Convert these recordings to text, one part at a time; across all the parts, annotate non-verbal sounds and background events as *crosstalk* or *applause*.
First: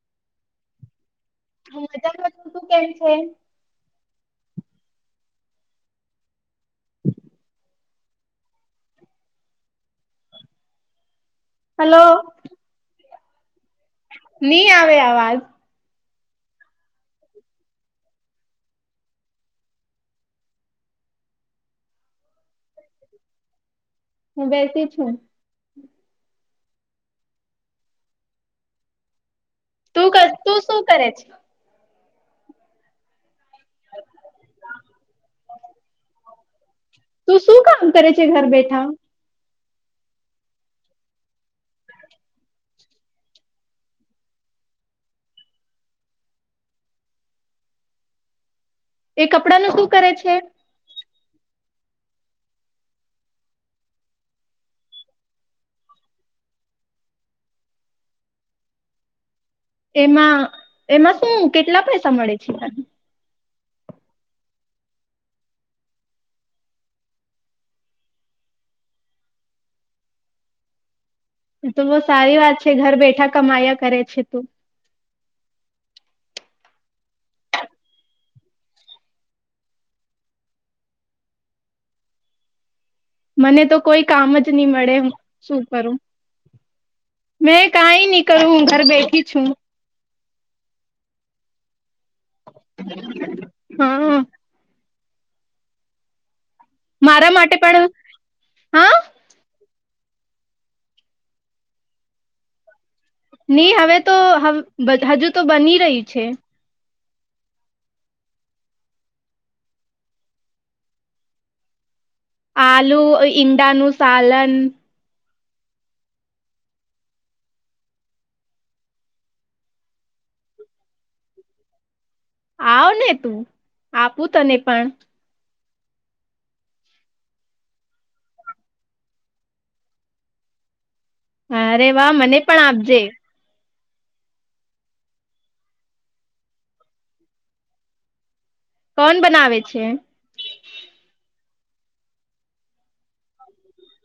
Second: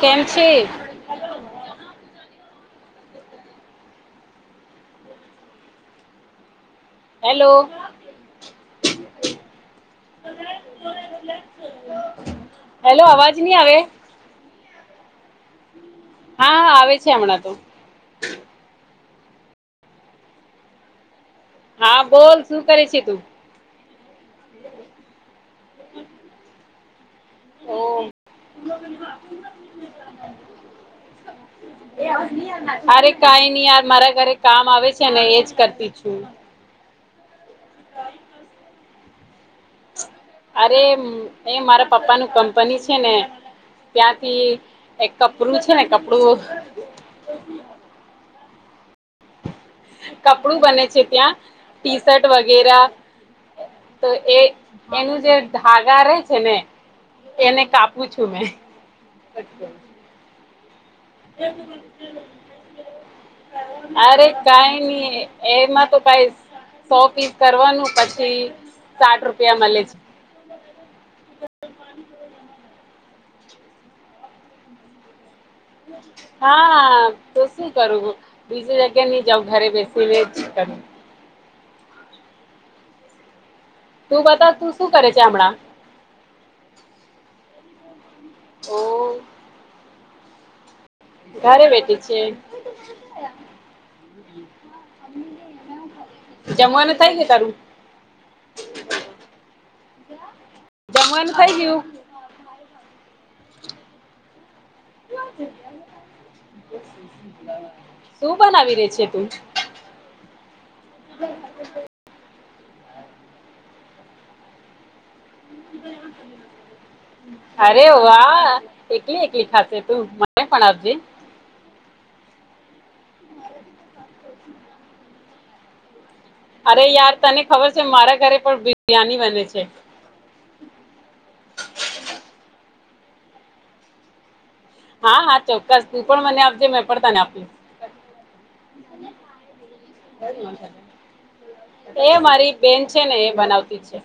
કેમ છે. હું મજામાં છું તું કેમ છે? હેલો હલો હેલો અવાજ ની આવે ની આવે આવાજ હા હા આવે છે હમણાં તો હા બોલ શું કરે છે તું? હું બેસી છું. હમ *unintelligible* ઓમ તું કરતી તું શું કરે છે? અરે કઈ નઈ યાર મારા ઘરે કામ આવે છે એજ કરતી છું તું શું કામ કરે છે ઘર બેઠા અરે એ મારા પપ્પા નું કંપની છે ને ત્યાંથી એક કપડું છે ને કપડું એ કપડાનું શું કરે છે કપડું બને છે ત્યાં ટી શર્ટ વગેરા તો એ એનું જે ધાગા રે છે ને એને કાપું છું મેં એમાં એમાં શું કેટલા પૈસા મળે છે તને અરે કઈ નઈ એમાં તો કઈ સો પીસ કરવાનું પછી સાઠ રૂપિયા મલે છે. તો બહુ સારી વાત છે ઘર બેઠા કમાયા કરે છે તું. હા તો શું કરું હું બીજી જગ્યાએ ની જઉ ઘરે બેસી ને જ કરુ મને તો કોઈ તું કામ જ બતાવ તું નહી શું મળે કરે હું છે હમણાં શું કરું મેં કાંઈ ની કરું ઓ ઘર બેઠી છું ઘરે બેઠી છે. હા જમવાનું થય ગયુ મારા માટે તારું પણ હા જમવાનું થઈ ગયું. ની હવે તો હમ બધા હજુ તો બની રહયું છે. શું બનાવી રે છે તું બ *unintelligible* આલુ ઇ ઈંડાનું સાલન *unintelligible* *inaudible* અરે વાહ એકલી એકલી ખાશે તું મને પણ આપજે આવ ને તું આપું તને પણ અરે યાર તને ખબર છે મારા ઘરે પણ બિરયાની બને છે. અરે વાહ મને પણ આપજે હા હા ચોક્કસ તું પણ મને આપજે મેં પણ તને આપુ. કોણ બનાવે છે. એ મારી બેન છે ને એ બનાવતી છે.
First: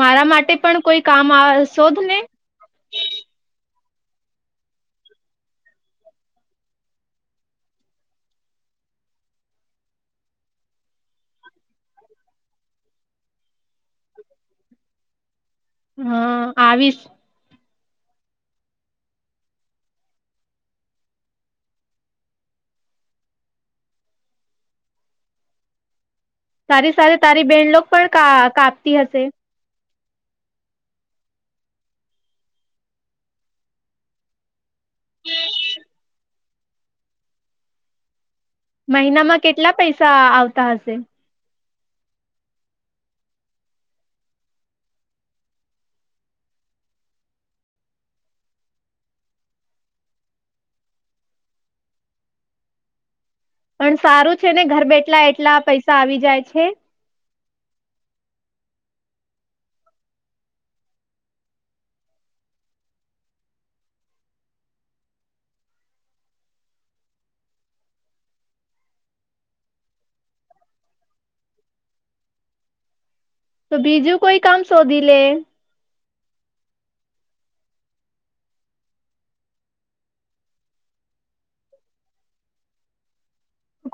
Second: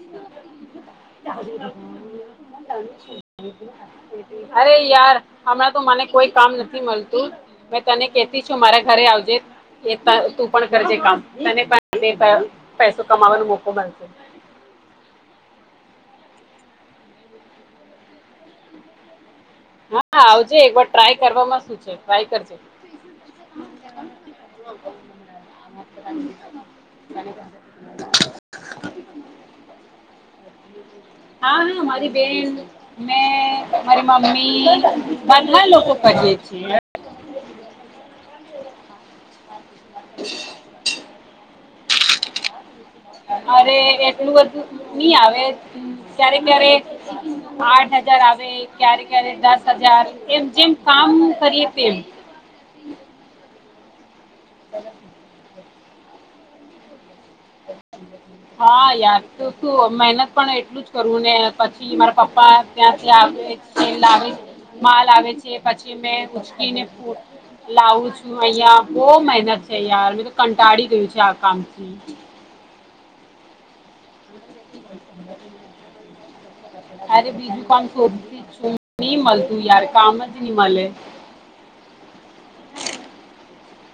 મારા માટે પણ કોઈ કામ શોધ ને *inaudible* અરે યાર હમણાં તો મને કોઈ કામ નથી મળતું. મે તને કેતી છું મારા ઘરે આવજે એ તું પણ કરજે કામ તને પણને પૈસો કમાવાનો મોકો મળશે હા આવીશ. હા આવજે એક વાર ટ્રાય કરવામાં શું છે ટ્રાય કરજે *inaudible* *inaudible* તારી સાથે તારી બેહેન લોક પણ કાપતી હશે. હા હા મારી બેન મેં મારી મમ્મી. બધા લોકો કરીયે છીએ મહિનામાં કેટલા પૈસા આવતા હશે. અરે એટલું બધું નહી આવે ક્યારે ક્યારે- - આઠ હજાર આવે. ક્યારે ક્યારે દસ હજાર એમ જેમ કામ કરીએ એમ- - પણ સારું છે ને ઘર બેઠલા એટલા પૈસા આવી જાય છે. હા યાર તો શું મહેનત પણ એટલું- - કરું ને પછી મારા પપ્પા ત્યાંથી આવે આવે- - માલ આવે છે પછી મેં એને - લાવું છું અહિયાં બઉ મહેનત છે યાર મે તો કંટાળી ગયું છે આ કામથી- - તો બીજું કોઈ કામ શોધી લે. અરે બીજું કામ શોધથી છું નહી મળતું યાર કામ જ ની મળે.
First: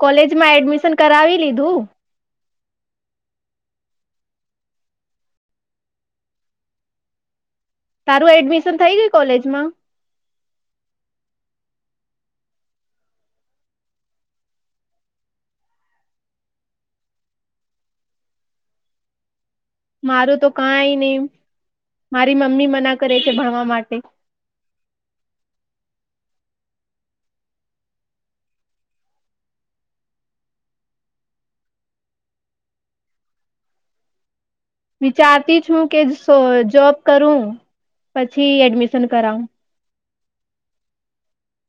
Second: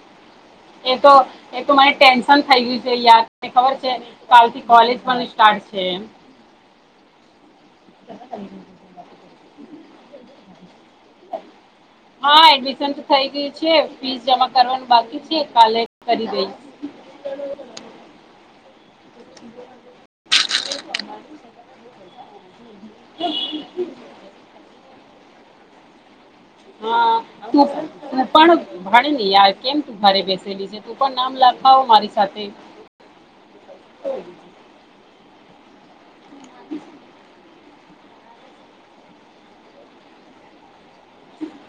કોલેજ માં એડમિશન કરાવી લીધું. પસંદ થઈ ગયું છે યાને ખબર છે કાલથી કોલેજ પણ સ્ટાર્ટ છે એ. તારું એડમિશન થઈ ગયુ કોલેજમાં? હા એડમિશન તો થઇ ગયુ છે ફીસ જમા કરવાનું બાકી છે કાલેજ કરી લઈ. મારું તો કઈ નહી મારી મમ્મી મના કરે છે ભણવા માટે- - હા તું તું પણ ભણી નહી યાર કેમ તું તારી બહેન ને લીધે તું પણ નામ લખવા હો મારી સાથે. વિચારતી છું કે જોબ કરું પછી એડમિશન કરાવું.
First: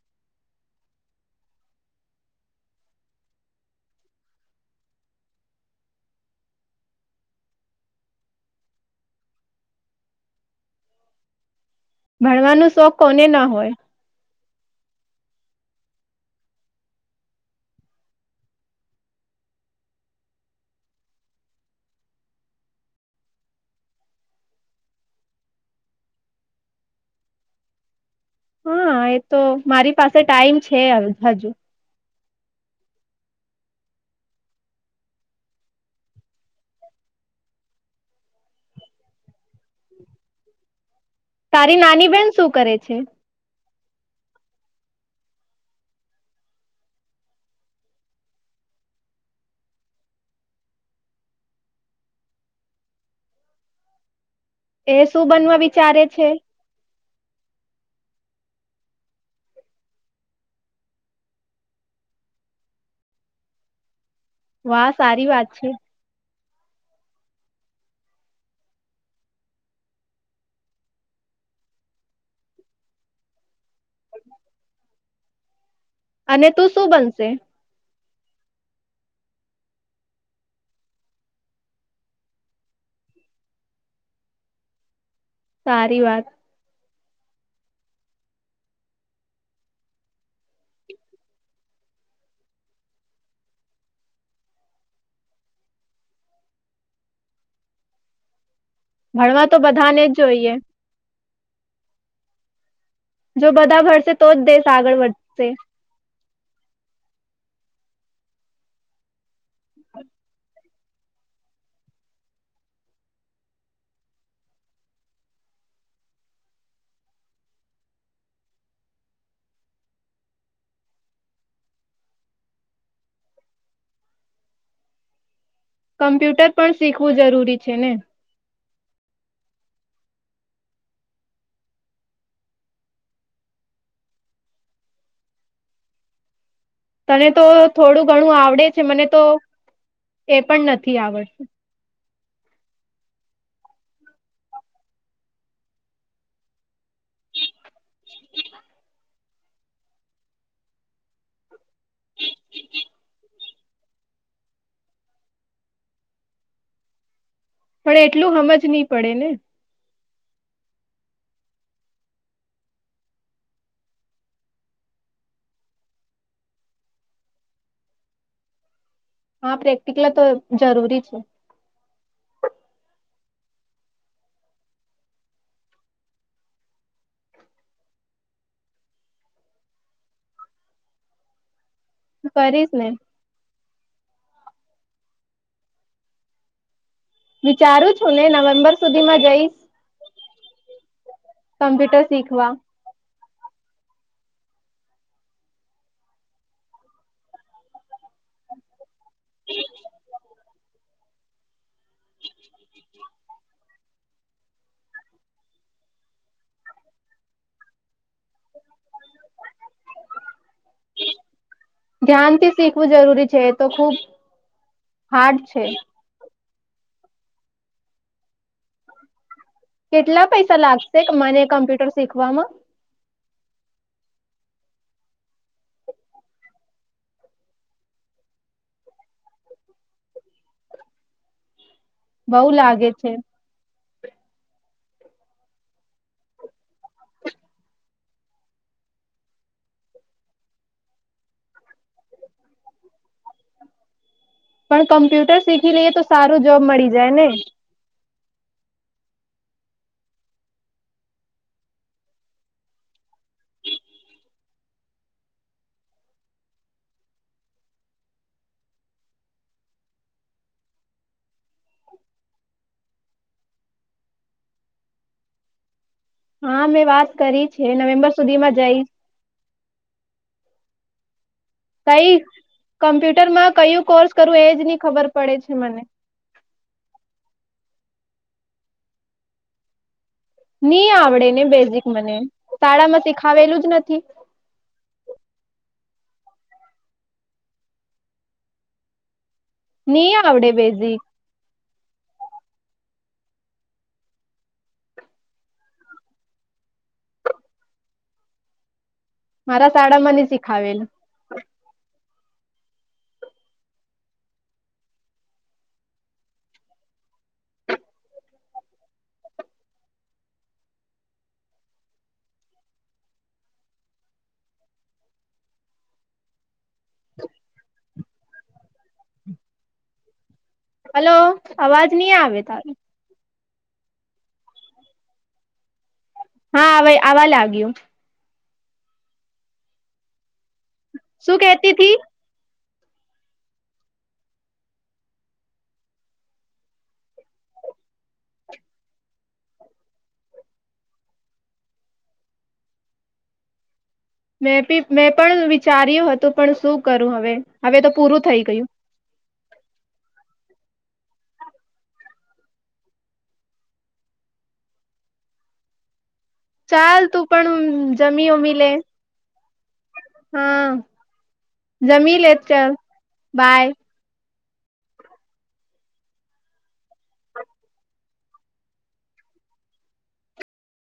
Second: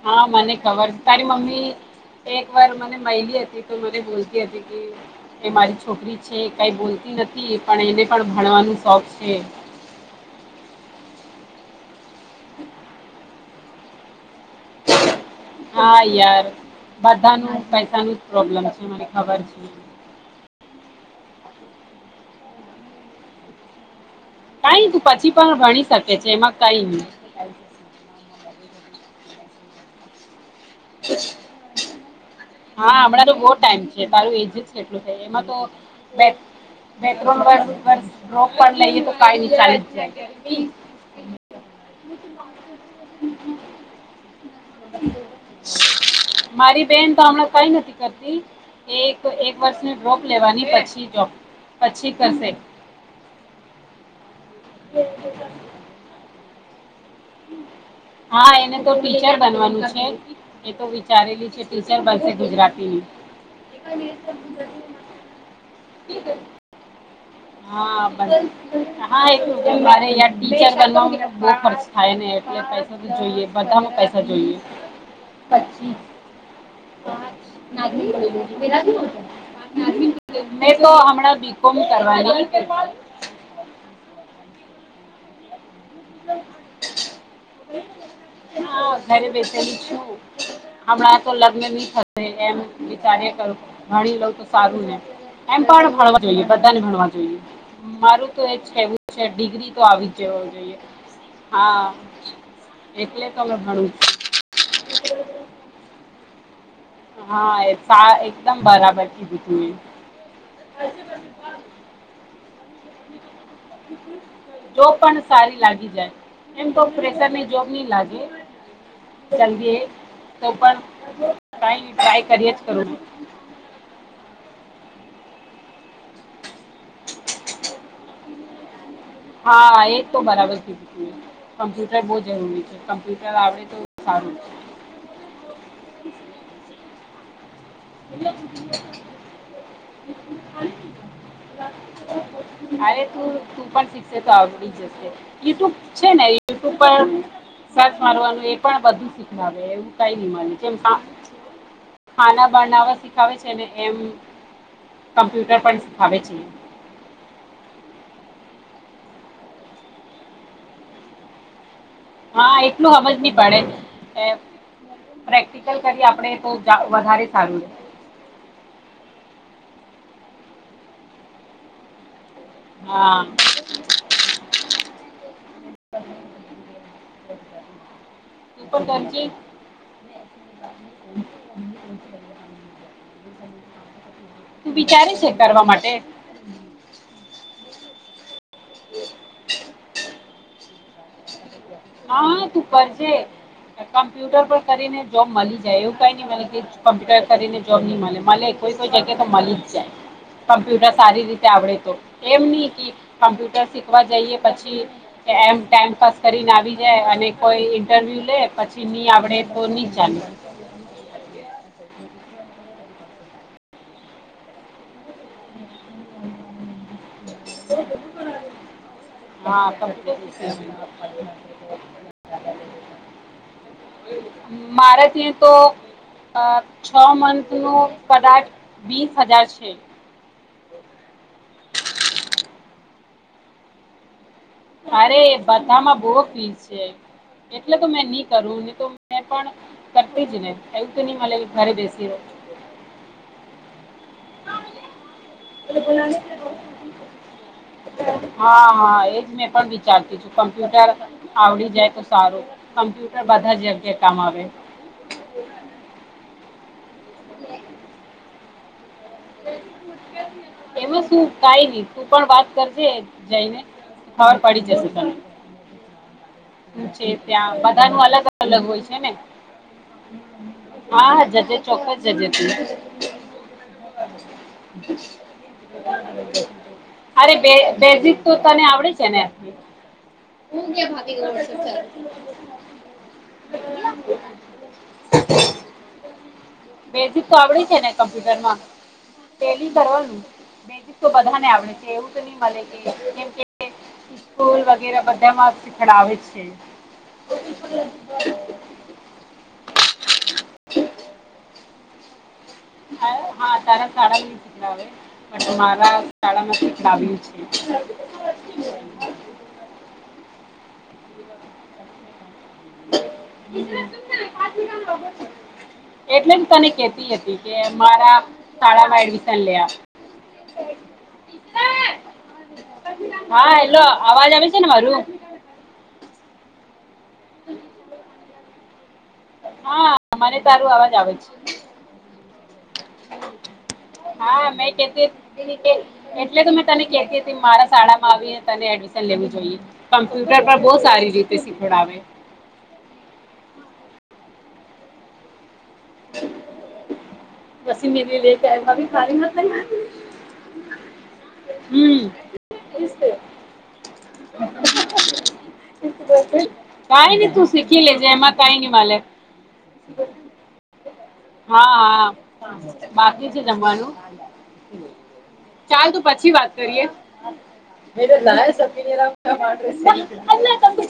હા મને ખબર તારી મમ્મી- - એક વાર મને મહિલી હતી તો મને બોલતી હતી કે- - કે મારી છોકરી છે કાંઈ બોલતી નથી પણ એને પણ ભણવાનું શોખ છે. ભણવાનું શોખ કોને ના હોય. હા યાર- - બધા નુ પૈસા નુ જ પ્રોબ્લેમ હોયે છે મને ખબર છે. કઈ તું પછી પણ ભણી શકે છે એમાં કઈ નહી. હા એ તો મારી પાસે ટાઈમ છે હજુ. હા હમણાં તો બહુ ટાઈમ છે તારું *unintelligible* હતો *unintelligible* તારી નાની બેેન શું કરે છે. મારી બેન તો હમણાં કઈ નથી કરતી. એક એક વર્ષની ડ્રોપ લેવાની પછી જોબ પછી કરશે. એ શું બનવા વિચારે છે. હા એને તો ટીચર બનવાનું છે. એ તો વિચારેલી છે ટીચર બનહે ગુજરાતીની- - વાહ સારી વાત છે. *inaudible* હા બ હા, એ મારેય બ ટીચર બનવામાં બહુ ખર્ચ થાય ને એટલે પૈસા જોઈએ બધા ન પૈસા જોઈએ પચી અને તું શું બનશે? એટલો હમણાં બી કોમ કર ના જણ કે સારી વાત હ ઘરે બેસેલું છું હમણાં તો લગ્ન બી થશે એમ વિચાર કર ભણી લઉ તો સારું ને એમ પણ ભણવા જોઈએ બધાને ભણવા જોઈએ. મારું તો એજ કેવું છે ડિગ્રી તો આવી જ જવ જોઈએ. હા, એટલે તો જો મેં બધા ભણું ભણશે તો દેશ આગળ વધશે. હા, સા એકદમ બરાબર કીધી તું એ. *inaudible* જોબ પણ સારી લાગી જાય એમ તો પ્રેશરની જોબ નહી લાગે. જલ્દી એ તો પણ કઈ ટ્રાય કરીએ જ કરો કમ્પ્યુટર પણ શીખવું જરૂરી છે ને. હા, એ તો બરાબર કીધું તમે. કમ્પ્યુટર બહુ જરૂરી છે કમ્પ્યુટર આવડે તો સારું છે. તને તો થોડું ઘણું ઘણું આવડે છે, મને તો એ પણ નથી આવડશે. અરે તું તું પણ શીખશે તો આવડી જ યુટ્યુબ છે ને યુટ્યુબ પર સર્ચ મારવાનું એ પણ બધું શીખવાનું એવું કઈ ન માનેમ કેમ આ ખાના બનાવવા સીખાવે છે ને એમ કમ્પ્યુટર પણ સીખાવે છે ઈ. પણ એટલું હમજ નહી પડે ને. હા, એટલું હમજ નહી પડે. એ પ્રેક્ટિકલ કરીએ આપડે તો જા વધારે સારું રેહ. હા, પ્રેક્ટિકલ તો જરૂરી છે. હા. તું પણ તેમ ચી કરીશ ને. તું વિચારે છે, કરવા માટે? વિચારું છું ને નવેમ્બર સુધીમાં જઈશ. કમ્પ્યુટર હા, શીખવા તું કરજે ને કોમ્પ્યુ ટર પર કરીને જોબ મળી જાય એવું કઈ નહીં મલે કે કમ્પ્યુટર કરીને જોબ નહીં મલે મલે કોઈ તો જગે તો મલીજ જાય કમ્પ્યુટર સારી રીતે આવડે તો એમ નહી કી કમ્પ્યુટર શીખવા જઈએ પછી કે એમ ટાઈમપાસ કરીને આવી જાય અને કોઈ ઇન્ટરવ્યુ લે પછી ની આવડે તો નહી જાની ધ્યાનથી શીખવું જરૂરી છે એ તો ખુબ હાર્ડ છે. *unintelligible* કેટલા કમ્પ્યુટર પૈસા શીખવી લાગશે કે મને કમ્પ્યુટર શીખવામાં? મારે થી તો અહ છો મંથનો કદાચ વીસ હજાર છે. બઉ લાગે છે. અરે બધામાં બહુ ફીસ છે એટલે તો મેં નહી કરું ને તો મે પણ કરતી જ ને એવું તો નહીં મલે કે ઘરે બેસી રહું. પણ કમ્પ્યુટર શીખી લઈએ તો સારું જોબ મળી જાય ને? હા હા એજ મેં પણ વિચારતી થી કમ્પ્યુટર આવડી જાય તો સારું. કમ્પ્યુટર બધા જ જગ્યા કામ આવે. *unintelligible* એમાં શું કઈ નઈ તું પણ વાત કરજે જઈને ખબર પડી જશે તને. હા મેં છે વાત કરી ત્યાં છે બધા નુ નવેમ્બર અલગ સુધીમાં અલગ હોય જઈશ છે, ને. હા જતે કઈ કમ્પ્યુટરમાં કયું કોર્સ કરવું એજ નની ખબર પડે છે મને. અરે બે બેઝિક તો તને આવડે છે, ને. ની આવડે ને બેઝિક મને શાળા માં શીખાવેલું જ નથી બેઝિક તો આવડે છે, ને કમ્પ્યુટરમાં ટેલી ની કરવાનું આવડે બેઝિક તો બધા ને આવડે છે. એવું તો નહી મલે કે કેમ કે સ્કૂલ વગેરે બ. તેમા શિખડાવે છે. મારા શાળા માં મને શીખાવેલું. હા હા તારા શાળમા શિખડાવે. બટ મારા શાળામાં શિખડાવયુ છે. એટલે તને. કેતી હતી કે મારા શાળામાં એડમિશન લેયા. હલો અવાજ નહી આવે તારો. હા હેલો અવાજ આવે છે ને મારો. હા હવે આવા લાગ્યું. હા મને તારું અવાજ આવે છે. શું કેતી તી *unintelligible* હા મે કેતી કે. એટલે તો મેં તને કેતી હતી કે મારા શાળામાં આવીને તને એડમિશન લેવું જોઈએ. કમ્પ્યુટર પર બહુ સારી રીતે શીખડાવે. મેંપી મેં પણ વિચાર્યું હતું પણ શું કરું હવે હવે પછી તો મેરી પૂરું લે થઈ ગયું. હમ. *unintelligible* ચાલ કઈ નઈ તું પણ શીખી લેજે એમાં કઈ નઈ મલે. હમ. હા હા બાકી છે બાય જમવાનું? ચાલ તો પછી વાત કરીએ એ નારા *inaudible*